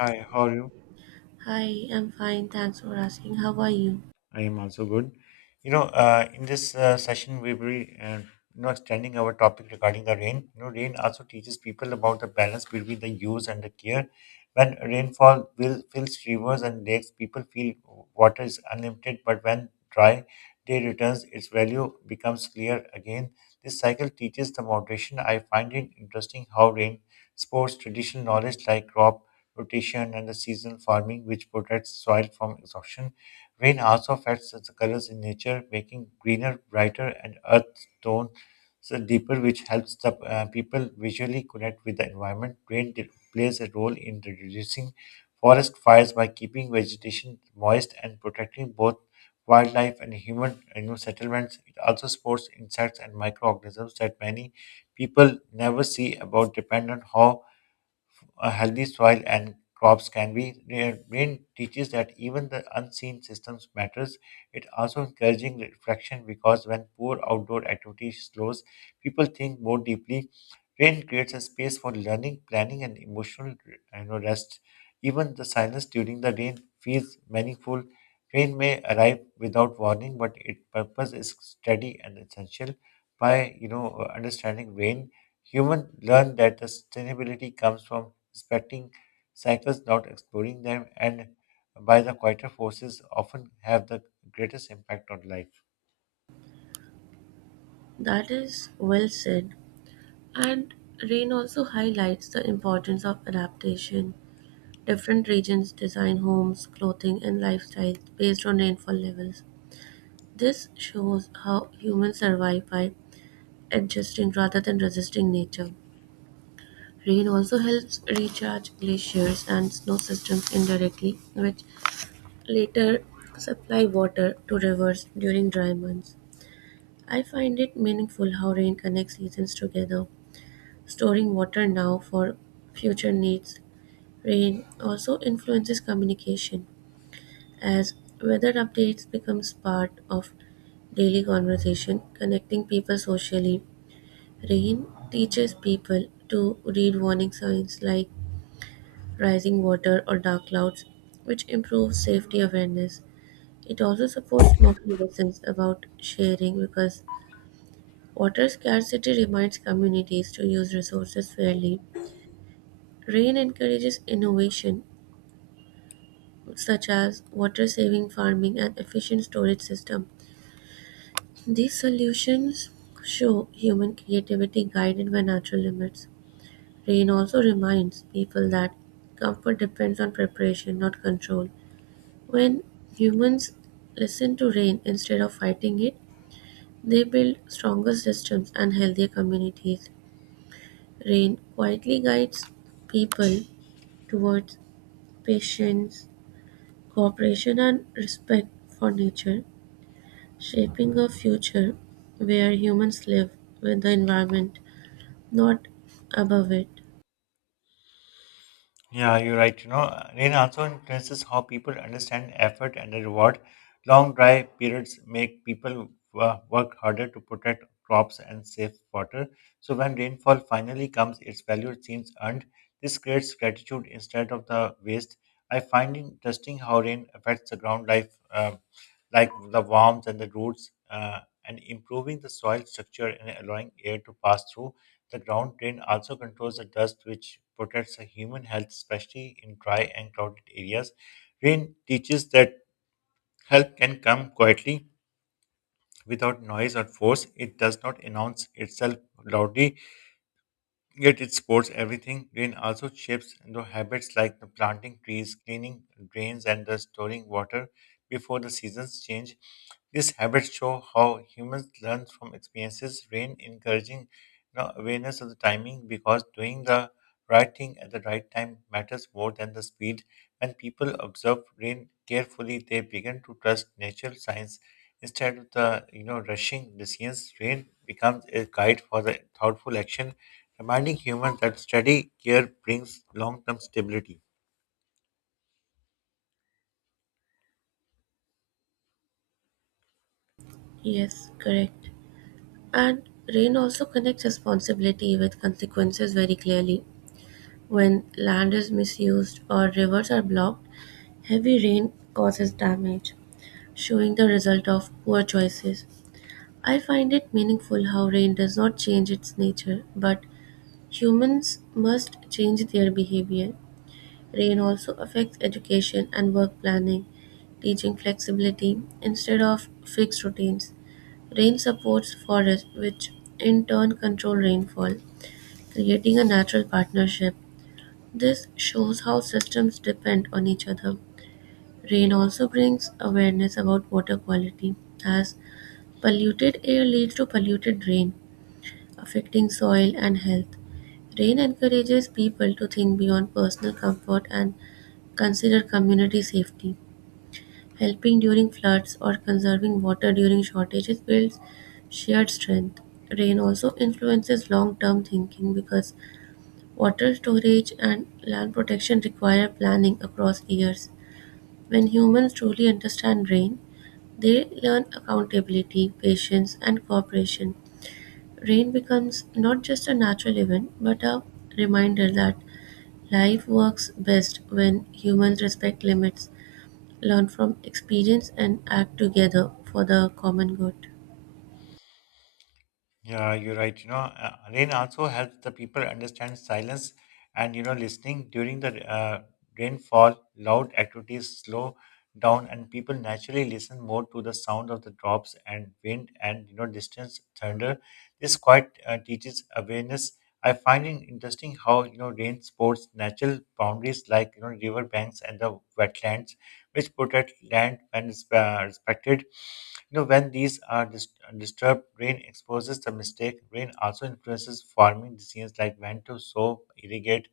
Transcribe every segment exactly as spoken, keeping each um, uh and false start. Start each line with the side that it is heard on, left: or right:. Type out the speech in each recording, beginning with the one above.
left: Hi, how are you?
right: Hi, I'm fine. Thanks for asking. How are you?
left: I am also good. You know, uh, in this uh, session, we will be, uh, you know, extending our topic regarding the rain. You know, rain also teaches people about the balance between the use and the care. When rainfall will fills rivers and lakes, people feel water is unlimited, but when dry day returns, its value becomes clear again. This cycle teaches the moderation. I find it interesting how rain supports traditional knowledge like crop rotation and the seasonal farming, which protects soil from exhaustion. Rain also affects the colors in nature, making greener, brighter, and earth tones deeper, which helps the uh, people visually connect with the environment. Rain de- plays a role in reducing forest fires by keeping vegetation moist and protecting both wildlife and human you know, settlements. It also supports insects and microorganisms that many people never see about depend on how a healthy soil and crops can be. Ra- Rain teaches that even the unseen systems matters. It also encouraging reflection because when poor outdoor activity slows, people think more deeply. Rain creates a space for learning, planning, and emotional you know, rest. Even the silence during the rain feels meaningful. Rain may arrive without warning, but its purpose is steady and essential. By you know understanding rain, human learn that the sustainability comes from respecting cycles without exploring them, and by the quieter forces often have the greatest impact on life.
right: That is well said. And rain also highlights the importance of adaptation. Different regions design homes, clothing, and lifestyles based on rainfall levels. This shows how humans survive by adjusting rather than resisting nature. Rain also helps recharge glaciers and snow systems indirectly, which later supply water to rivers during dry months. I find it meaningful how rain connects seasons together, storing water now for future needs. Rain also influences communication, as weather updates becomes part of daily conversation, connecting people socially. Rain teaches people to read warning signs like rising water or dark clouds, which improves safety awareness. It also supports moral lessons about sharing because water scarcity reminds communities to use resources fairly. Rain encourages innovation such as water saving farming and efficient storage system. These solutions show human creativity guided by natural limits. Rain also reminds people that comfort depends on preparation, not control. When humans listen to rain instead of fighting it, they build stronger systems and healthier communities. Rain quietly guides people towards patience, cooperation and respect for nature, shaping a future where humans live with the environment, not above it.
left: Yeah, you're right. You know, rain also influences how people understand effort and the reward. Long dry periods make people wo- work harder to protect crops and save water. So when rainfall finally comes, its value seems earned. This creates gratitude instead of the waste. I find it interesting how rain affects the ground life, uh, like the worms and the roots, uh, and improving the soil structure and allowing air to pass through. The ground drain also controls the dust, which protects the human health, especially in dry and crowded areas. Rain teaches that help can come quietly without noise or force. It does not announce itself loudly. Yet it supports everything. Rain also shapes the habits like the planting trees, cleaning drains, and the storing water before the seasons change. These habits show how humans learn from experiences. Rain encouraging you know, awareness of the timing because doing the right thing at the right time matters more than the speed. When people observe rain carefully, they begin to trust natural signs instead of the you know rushing decisions. Rain becomes a guide for the thoughtful action, reminding humans that steady care brings long-term stability.
right: Yes, correct. And rain also connects responsibility with consequences very clearly. When land is misused or rivers are blocked, heavy rain causes damage, showing the result of poor choices. I find it meaningful how rain does not change its nature, but humans must change their behavior. Rain also affects education and work planning, teaching flexibility instead of fixed routines. Rain supports forests, which in turn control rainfall, creating a natural partnership. This shows how systems depend on each other. Rain also brings awareness about water quality, as polluted air leads to polluted rain affecting soil and health. Rain encourages people to think beyond personal comfort and consider community safety. Helping during floods or conserving water during shortages builds shared strength. Rain also influences long term thinking because water storage and land protection require planning across years. When humans truly understand rain, they learn accountability, patience, and cooperation. Rain becomes not just a natural event, but a reminder that life works best when humans respect limits, learn from experience, and act together for the common good.
left: Yeah, you're right. You know, uh, rain also helps the people understand silence and, you know, listening during the uh, rainfall, loud activities slow down and people naturally listen more to the sound of the drops and wind and, you know, distance thunder. This quite uh, teaches awareness. I find it interesting how, you know, rain supports natural boundaries like, you know, river banks and the wetlands which protect land when it's, uh, respected. You know, when these are dis- disturbed, rain exposes the mistake. Rain also influences farming decisions like when to sow, irrigate,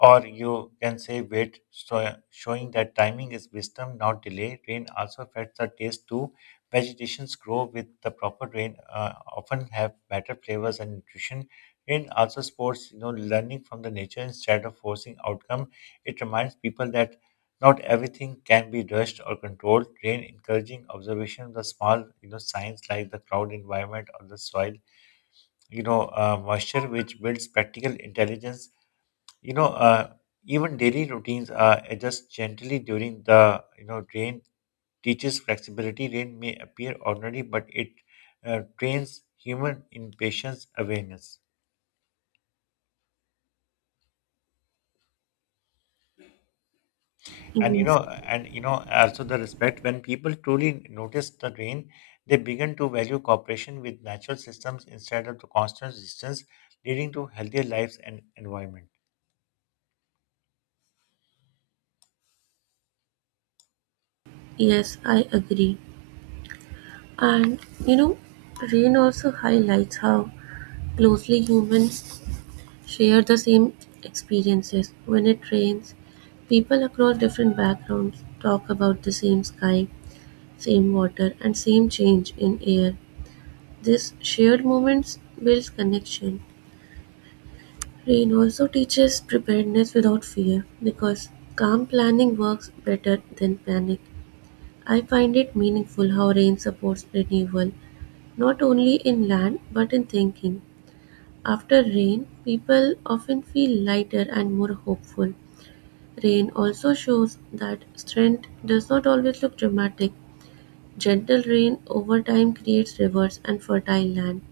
left: or you can say wait, so showing that timing is wisdom, not delay. Rain also affects the taste too. Vegetations grow with the proper rain, uh, often have better flavors and nutrition. Rain also supports, you know, learning from the nature instead of forcing outcome. It reminds people that not everything can be rushed or controlled. Rain encouraging observation of the small, you know, signs like the cloud environment or the soil, you know, uh, moisture, which builds practical intelligence you know, uh, even daily routines are adjusted gently during the, you know, rain teaches flexibility. Rain may appear ordinary, but it uh, trains human in patience awareness. And you
right: Yes,
left: know, and you know, also the respect when people truly notice the rain, they begin to value cooperation with natural systems instead of the constant resistance, leading to healthier lives and environment.
right: yes, I agree. And you know, rain also highlights how closely humans share the same experiences. When it rains, people across different backgrounds talk about the same sky, same water, and same change in air. This shared moments builds connection. Rain also teaches preparedness without fear because calm planning works better than panic. I find it meaningful how rain supports renewal, not only in land but in thinking. After rain, people often feel lighter and more hopeful. Rain also shows that strength does not always look dramatic. Gentle rain over time creates rivers and fertile land.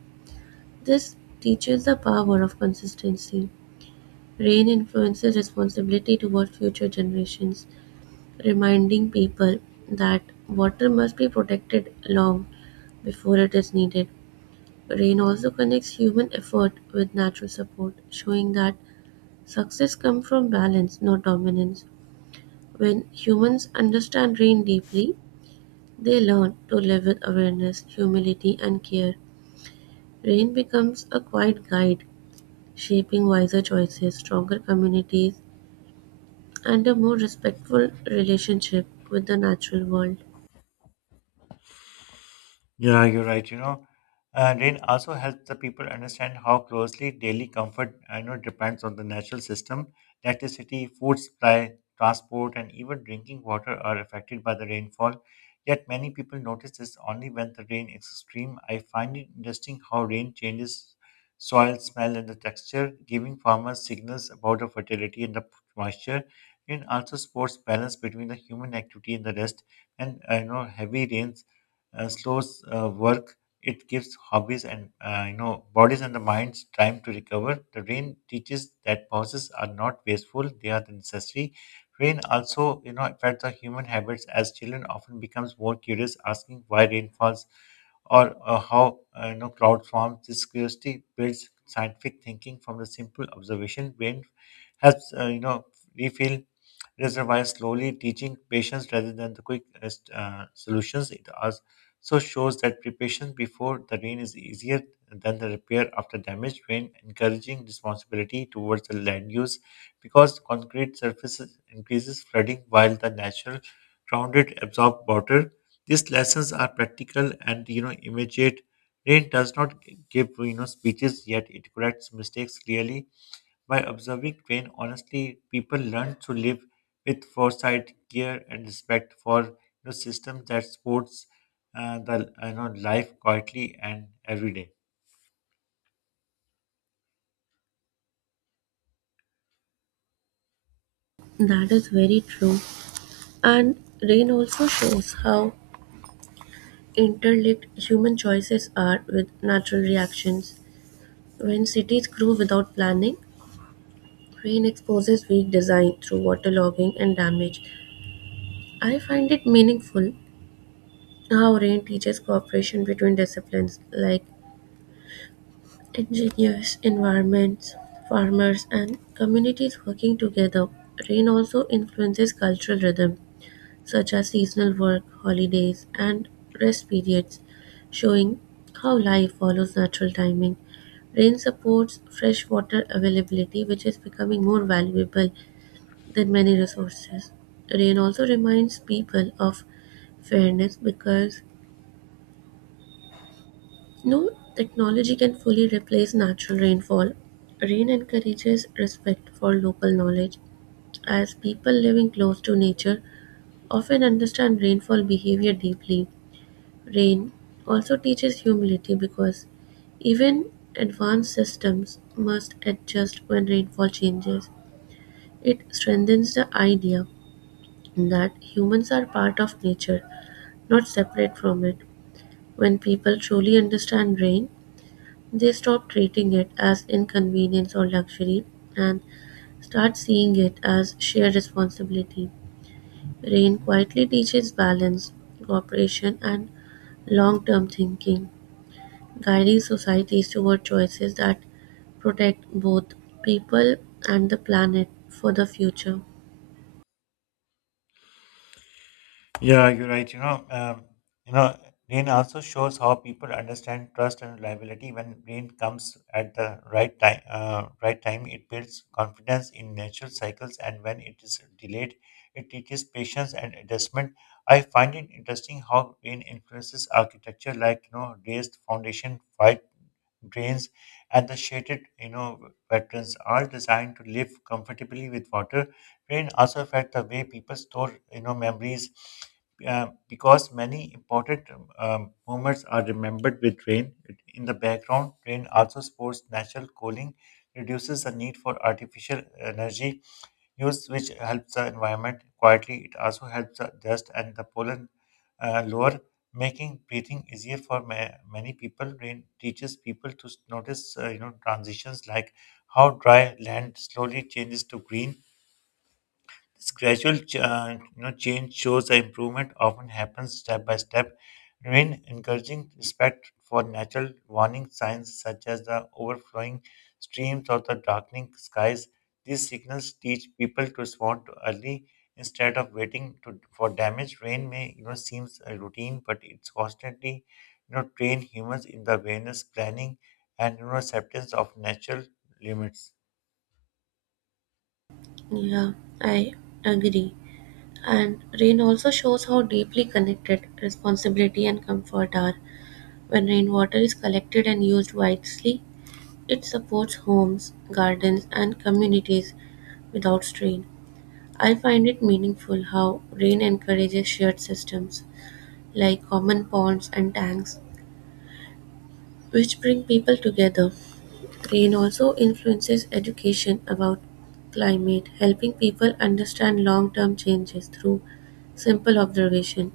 right: This teaches the power of consistency. Rain influences responsibility toward future generations, reminding people that water must be protected long before it is needed. Rain also connects human effort with natural support, showing that success comes from balance, not dominance. When humans understand rain deeply, they learn to live with awareness, humility, and care. Rain becomes a quiet guide shaping wiser choices, stronger communities, and a more respectful relationship with the natural world.
left: Yeah, you're right. You know, uh, rain also helps the people understand how closely daily comfort, I know, depends on the natural system. Electricity, food supply, transport, and even drinking water are affected by the rainfall. Yet many people notice this only when the rain is extreme. I find it interesting how rain changes soil smell and the texture, giving farmers signals about the fertility and the moisture. Rain also supports balance between the human activity and the rest. And I know heavy rains uh, slows uh, work. It gives hobbies and uh, you know bodies and the minds time to recover. The rain teaches that pauses are not wasteful; they are the necessary. Rain also you know affects our human habits as children often becomes more curious, asking why rain falls or uh, how uh, you know cloud forms. This curiosity builds scientific thinking from the simple observation. Rain helps uh, you know refill reservoirs slowly, teaching patience rather than the quick uh, uh, solutions. It as so shows that preparation before the rain is easier than the repair after damage. Rain encouraging responsibility towards the land use because concrete surfaces increases flooding while the natural grounded absorb water. These lessons are practical and you know immediate. Rain does not give you know speeches yet it corrects mistakes clearly by observing Crane, honestly, people learn to live with foresight, care, and respect for the system that supports uh, the you know, life quietly and every day.
right: That is very true. And rain also shows how interlinked human choices are with natural reactions. When cities grow without planning, rain exposes weak design through waterlogging and damage. I find it meaningful how rain teaches cooperation between disciplines like engineers, environments, farmers, and communities working together. Rain also influences cultural rhythm, such as seasonal work, holidays, and rest periods, showing how life follows natural timing. Rain supports freshwater availability, which is becoming more valuable than many resources. Rain also reminds people of fairness because no technology can fully replace natural rainfall. Rain encourages respect for local knowledge, as people living close to nature often understand rainfall behavior deeply. Rain also teaches humility because even advanced systems must adjust when rainfall changes. It strengthens the idea that humans are part of nature, not separate from it. When people truly understand rain, they stop treating it as inconvenience or luxury and start seeing it as shared responsibility. Rain quietly teaches balance, cooperation, and long term thinking, guiding societies toward choices that protect both people and the planet for the future.
left: Yeah, you're right. You know, um, you know, Rain also shows how people understand trust and reliability. When rain comes at the right time, uh, right time, it builds confidence in natural cycles, and when it is delayed, it teaches patience and adjustment. I find it interesting how rain influences architecture, like you know, raised foundation, drains, and the shaded, you know, veterans are designed to live comfortably with water. Rain also affect the way people store, you know, memories uh, because many important um, moments are remembered with rain. In the background, rain also supports natural cooling, reduces the need for artificial energy use, which helps the environment quietly. It also helps the dust and the pollen uh, lower making breathing easier for ma- many people. Rain teaches people to s- notice, uh, you know, transitions like how dry land slowly changes to green this gradual ch- uh, you know, change shows the improvement often happens step by step. Remain encouraging respect for natural warning signs such as the overflowing streams or the darkening skies. These signals teach people to respond to early instead of waiting to, for damage. Rain may you know seems a routine, but it's constantly you know train humans in the awareness, planning, and you know acceptance of natural limits.
right: Yeah, I agree. And rain also shows how deeply connected responsibility and comfort are. When rainwater is collected and used wisely, it supports homes, gardens, and communities without strain. I find it meaningful how rain encourages shared systems like common ponds and tanks, which bring people together. Rain also influences education about climate, helping people understand long term changes through simple observation.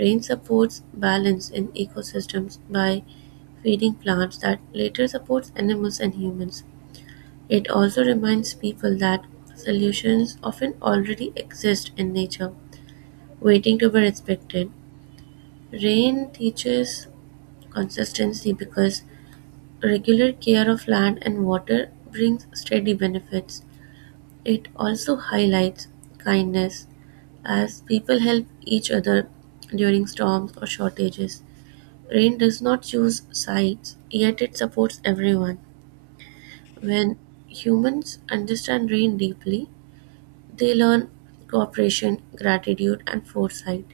right: Rain supports balance in ecosystems by feeding plants that later supports animals and humans. It also reminds people that solutions often already exist in nature, waiting to be respected. Rain teaches consistency because regular care of land and water brings steady benefits. It also highlights kindness as people help each other during storms or shortages. Rain does not choose sides, yet it supports everyone. When humans understand rain deeply, they learn cooperation, gratitude, and foresight.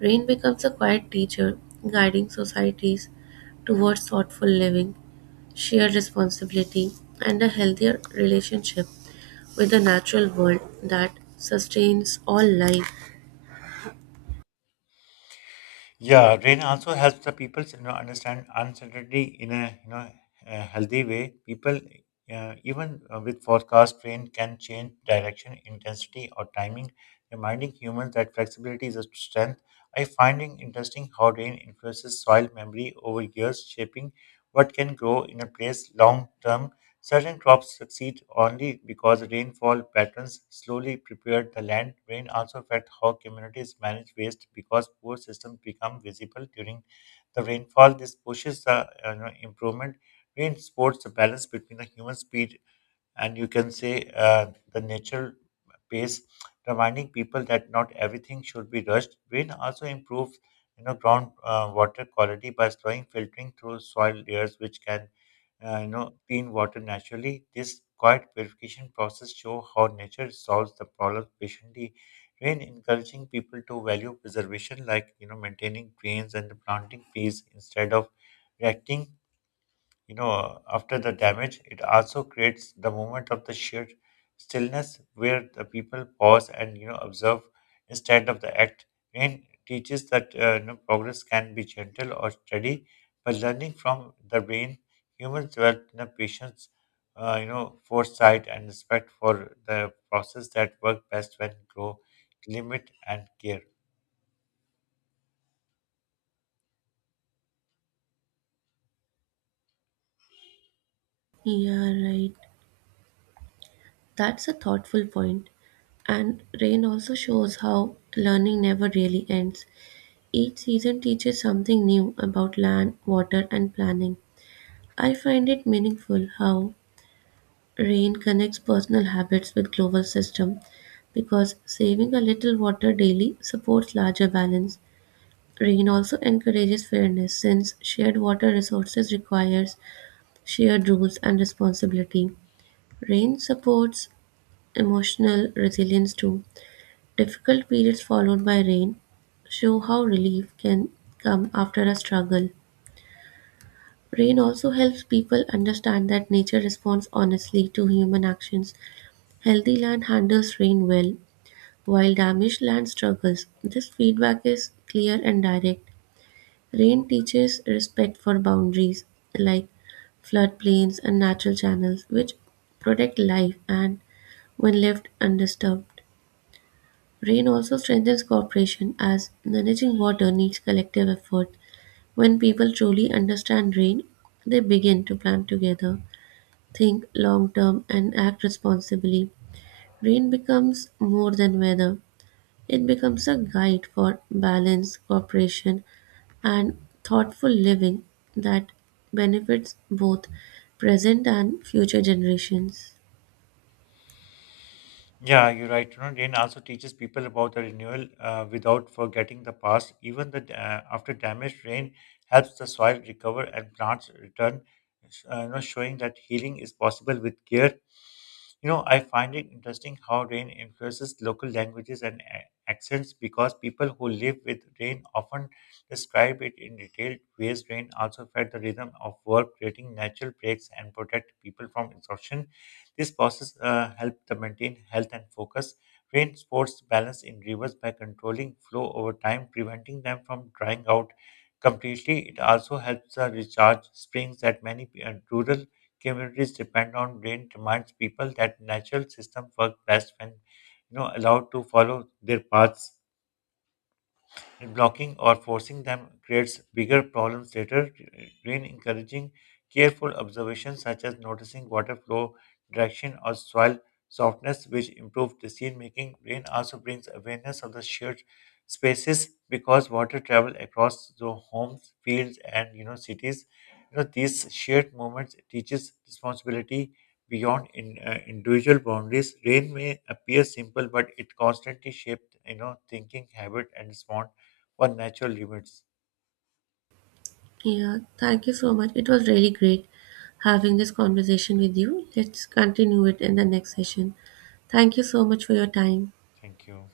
right: Rain becomes a quiet teacher, guiding societies towards thoughtful living, shared responsibility, and a healthier relationship with the natural world that sustains all life.
left: Yeah, rain also helps the people you know understand uncertainty in a you know a healthy way. People uh, even uh, with forecast rain can change direction, intensity, or timing, reminding humans that flexibility is a strength. I finding interesting how rain influences soil memory over years, shaping what can grow in a place long term. Certain crops succeed only because rainfall patterns slowly prepared the land. Rain also affects how communities manage waste because poor systems become visible during the rainfall. This pushes the uh, you know, improvement. Rain supports the balance between the human speed and you can say uh, the natural pace, reminding people that not everything should be rushed. Rain also improves, you know, ground uh, water quality by slowing filtering through soil layers, which can, uh, you know, clean water naturally. This quiet purification process show how nature solves the problem patiently. Rain encouraging people to value preservation, like you know, maintaining drains and planting trees instead of reacting you know, after the damage, it also creates the moment of the sheer stillness where the people pause and, you know, observe instead of the act. Rain teaches that uh, you know, progress can be gentle or steady, but learning from the rain, humans develop you know, patience, uh, you know, foresight and respect for the process that work best when grow, limit and care.
right: Yeah, right. That's a thoughtful point. And rain also shows how learning never really ends. Each season teaches something new about land, water, and planning. I find it meaningful how rain connects personal habits with global system because saving a little water daily supports larger balance. Rain also encourages fairness since shared water resources requires shared rules and responsibility. Rain supports emotional resilience too. Difficult periods followed by rain show how relief can come after a struggle. Rain also helps people understand that nature responds honestly to human actions. Healthy land handles rain well, while damaged land struggles. This feedback is clear and direct. Rain teaches respect for boundaries like floodplains and natural channels, which protect life and when left undisturbed. Rain also strengthens cooperation as managing water needs collective effort. When people truly understand rain, they begin to plan together, think long term, and act responsibly. Rain becomes more than weather. It becomes a guide for balance, cooperation, and thoughtful living that benefits both present and future generations.
left: Yeah, you're right. You know, rain also teaches people about the renewal uh, without forgetting the past. Even the uh, after damage, rain helps the soil recover and plants return, uh, you know, showing that healing is possible with care. You know, I find it interesting how rain influences local languages and a- accents because people who live with rain often describe it in detailed ways. Rain also fed the rhythm of work, creating natural breaks and protect people from exhaustion. This process uh, helps to maintain health and focus. Rain sports balance in rivers by controlling flow over time, preventing them from drying out completely. It also helps uh, recharge springs that many p- uh, rural communities depend on. Rain reminds people that natural systems work best when you know allowed to follow their paths blocking or forcing them creates bigger problems later. Rain encouraging careful observation such as noticing water flow, direction, or soil softness, which improve decision making. Rain also brings awareness of the shared spaces because water travel across the homes, fields, and you know cities. You know these shared moments teaches responsibility beyond in, uh, individual boundaries. Rain may appear simple, but it constantly shaped you know thinking habit and response or natural limits.
right: Yeah, thank you so much. It was really great having this conversation with you. Let's continue it in the next session. Thank you so much for your time.
left: Thank you.